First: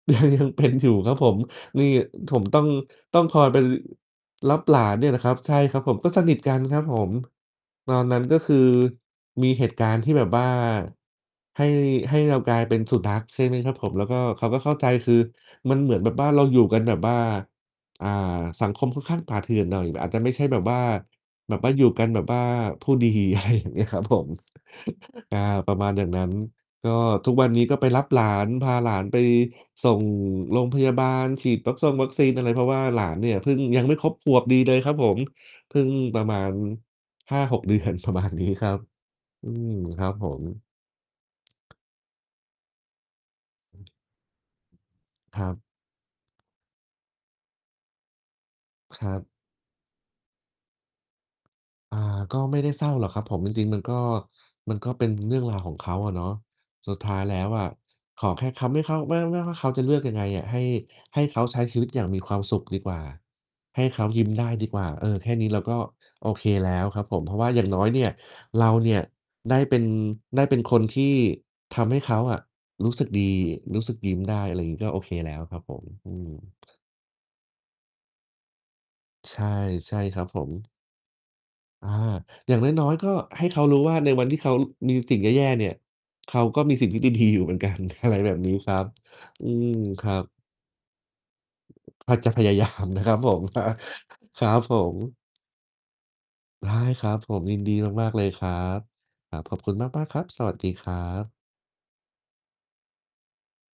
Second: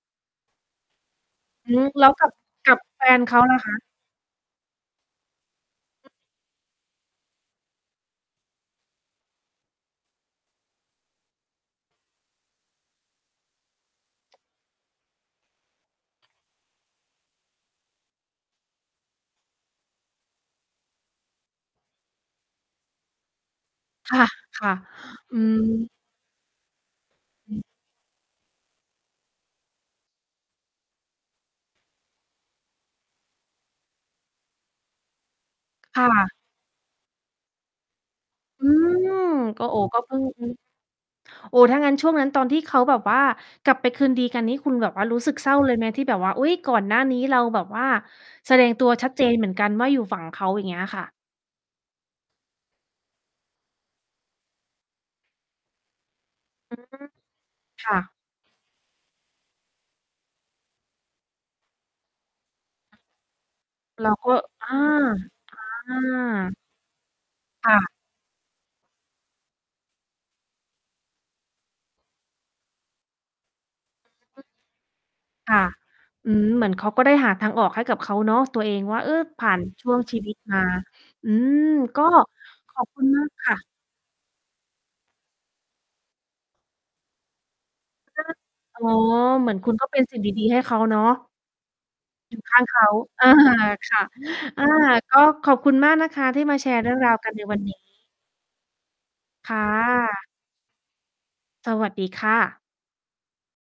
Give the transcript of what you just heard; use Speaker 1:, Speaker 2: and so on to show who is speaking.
Speaker 1: ยังเป็นอยู่ครับผม
Speaker 2: อื
Speaker 1: น
Speaker 2: ม
Speaker 1: ี่
Speaker 2: แล้วกับ
Speaker 1: ผมต้อง
Speaker 2: กับแฟ
Speaker 1: ต้
Speaker 2: น
Speaker 1: อง
Speaker 2: เข
Speaker 1: ค
Speaker 2: า
Speaker 1: อย
Speaker 2: ล
Speaker 1: ไ
Speaker 2: ่
Speaker 1: ป
Speaker 2: ะ
Speaker 1: ร
Speaker 2: คะ?
Speaker 1: รับหลานเนี่ยนะครับ ใช่ครับผม ก็สนิทกันครับผม ตอนนั้นก็คือ มีเหตุการณ์ที่แบบว่าให้ ให้เรากลายเป็นสุนัข ใช่ไหมครับผม แล้วก็ เขาก็เข้าใจ คือมันเหมือนแบบว่าเราอยู่กันแบบว่า อ่า สังคมค่อนข้างป่าเถื่อนหน่อย อาจจะไม่ใช่แบบว่า แบบว่าอยู่กันแบบว่าผู้ดี อะไรอย่างเงี้ยครับผม
Speaker 2: ค่ะ ๆ
Speaker 1: อ
Speaker 2: อ
Speaker 1: ่
Speaker 2: ื
Speaker 1: า ป
Speaker 2: ม
Speaker 1: ระมาณอย่างนั้น ก็ทุกวัน
Speaker 2: อ
Speaker 1: นี
Speaker 2: ืม
Speaker 1: ้ก็ไปรับหลาน พาหลานไปส่งโรงพยาบาล ฉีดวัคทรงวัคซีนอะไร เพราะว่าหลานเนี่ยเพิ่ง ยังไม่ครบขวบดีเลยครับผม เพิ่ง
Speaker 2: ค่
Speaker 1: ประ
Speaker 2: ะ
Speaker 1: มาณ 5-6 เดือน ประมาณนี้
Speaker 2: อ
Speaker 1: ค
Speaker 2: ื
Speaker 1: รับ
Speaker 2: ม
Speaker 1: อื
Speaker 2: ก็
Speaker 1: ม
Speaker 2: โอ้ ก
Speaker 1: ค
Speaker 2: ็
Speaker 1: รั
Speaker 2: เพ
Speaker 1: บ
Speaker 2: ิ่ง
Speaker 1: ผ
Speaker 2: อือฮึ
Speaker 1: ม
Speaker 2: โอ้โฮ ถ้างั้นช่วงนั้นตอนที่เขาแบบว่า กลั
Speaker 1: อ
Speaker 2: บ
Speaker 1: ื
Speaker 2: ไป
Speaker 1: ม
Speaker 2: คืนดีกันนี่คุณแบบว่ารู้สึก
Speaker 1: คร
Speaker 2: เศ
Speaker 1: ั
Speaker 2: ร้า
Speaker 1: บ
Speaker 2: เลยไหม ที่แบบว่า อุ๊ย ก่อนหน้านี้เราแบบว่า แสดงตัว
Speaker 1: ค
Speaker 2: ชั
Speaker 1: ร
Speaker 2: ด
Speaker 1: ั
Speaker 2: เจ
Speaker 1: บ
Speaker 2: นเหมือนกันว่าอยู่ฝั่งเขา อย่างเงี้ยค่ะ?
Speaker 1: อ่า ก็ไม่ได้เศร้าหรอกครับผม จริง ๆ มันก็ มันก็เป็นเรื่องราวของเขาอะเนาะ
Speaker 2: อื
Speaker 1: สุดท
Speaker 2: ม
Speaker 1: ้ายแล้วอะ
Speaker 2: ค่ะ
Speaker 1: ขอแค่เขาไม่เข้า ไม่ ไม่ว่าเขาจะเลือกยังไงอะ ให้ ให้เขาใช้ชีวิตอย่างมีความสุขดีกว่า ให้เขา
Speaker 2: เรา
Speaker 1: ยิ้
Speaker 2: ก
Speaker 1: ม
Speaker 2: ็
Speaker 1: ได้ด
Speaker 2: อ
Speaker 1: ี
Speaker 2: า
Speaker 1: กว่า เออ แค่นี้เราก็
Speaker 2: อื
Speaker 1: โอเค
Speaker 2: ม
Speaker 1: แล้วครับผม เพราะว่าอย่า
Speaker 2: ค
Speaker 1: ง
Speaker 2: ่
Speaker 1: น้อย
Speaker 2: ะ
Speaker 1: เนี่ย เราเนี่ยได้เป็น ได้เป็นคนที่ทำให้เขาอะรู้สึกดี รู้สึกยิ้มได
Speaker 2: อ
Speaker 1: ้
Speaker 2: ืม
Speaker 1: อะไรงี้ ก็โอเคแล้ว
Speaker 2: ค
Speaker 1: คร
Speaker 2: ่
Speaker 1: ั
Speaker 2: ะ
Speaker 1: บผม อื
Speaker 2: อื
Speaker 1: ม
Speaker 2: ม เหมือนเขาก็ได้หาทางออกให้กับเขาเนาะ ตัวเองว่า เออ
Speaker 1: ใช
Speaker 2: ผ
Speaker 1: ่
Speaker 2: ่านช
Speaker 1: ใ
Speaker 2: ่
Speaker 1: ช
Speaker 2: ว
Speaker 1: ่
Speaker 2: งช
Speaker 1: ค
Speaker 2: ี
Speaker 1: รับ
Speaker 2: วิต
Speaker 1: ผม
Speaker 2: มา อืม
Speaker 1: อา
Speaker 2: ก็
Speaker 1: อย่างน
Speaker 2: ขอ
Speaker 1: ้
Speaker 2: บ
Speaker 1: อย
Speaker 2: คุ
Speaker 1: ๆ ก
Speaker 2: ณ
Speaker 1: ็
Speaker 2: มาก
Speaker 1: ให
Speaker 2: ค
Speaker 1: ้
Speaker 2: ่
Speaker 1: เขา
Speaker 2: ะ
Speaker 1: รู้ว่า ในวันที่เขา ล มีสิ่งแย่ ๆ เนี่ย เขาก็มีสิ่งที่ ดี ๆ อยู่เหมือนกัน อะไร
Speaker 2: ก็
Speaker 1: แบบนี้ครั
Speaker 2: อ๋อ
Speaker 1: บ อื
Speaker 2: เหมือน
Speaker 1: ม
Speaker 2: คุณก็เป็
Speaker 1: ค
Speaker 2: น
Speaker 1: รั
Speaker 2: สิ่ง
Speaker 1: บ
Speaker 2: ดี ๆ ให้เขาเนาะ
Speaker 1: พ จะ
Speaker 2: อย
Speaker 1: พ
Speaker 2: ู่
Speaker 1: ย
Speaker 2: ข
Speaker 1: า
Speaker 2: ้า
Speaker 1: ย
Speaker 2: ง
Speaker 1: า
Speaker 2: เข
Speaker 1: ม
Speaker 2: า
Speaker 1: นะครับ
Speaker 2: เออ
Speaker 1: ผมนะ
Speaker 2: ค่ะ
Speaker 1: ครับ
Speaker 2: อา
Speaker 1: ผม
Speaker 2: ก็ขอบคุณมากนะคะที่มาแ
Speaker 1: ไ
Speaker 2: ช
Speaker 1: ด
Speaker 2: ร์
Speaker 1: ้
Speaker 2: เรื่อง
Speaker 1: คร
Speaker 2: รา
Speaker 1: ั
Speaker 2: ว
Speaker 1: บ
Speaker 2: กั
Speaker 1: ผ
Speaker 2: นใ
Speaker 1: ม
Speaker 2: น
Speaker 1: ย
Speaker 2: ว
Speaker 1: ิ
Speaker 2: ัน
Speaker 1: นด
Speaker 2: นี
Speaker 1: ี
Speaker 2: ้
Speaker 1: มาก ๆ เลยครับ อ่า
Speaker 2: ค
Speaker 1: ขอ
Speaker 2: ่
Speaker 1: บคุณมาก ๆ ครั
Speaker 2: ะ
Speaker 1: บ สวัสดีครับ
Speaker 2: สวัสดีค่ะ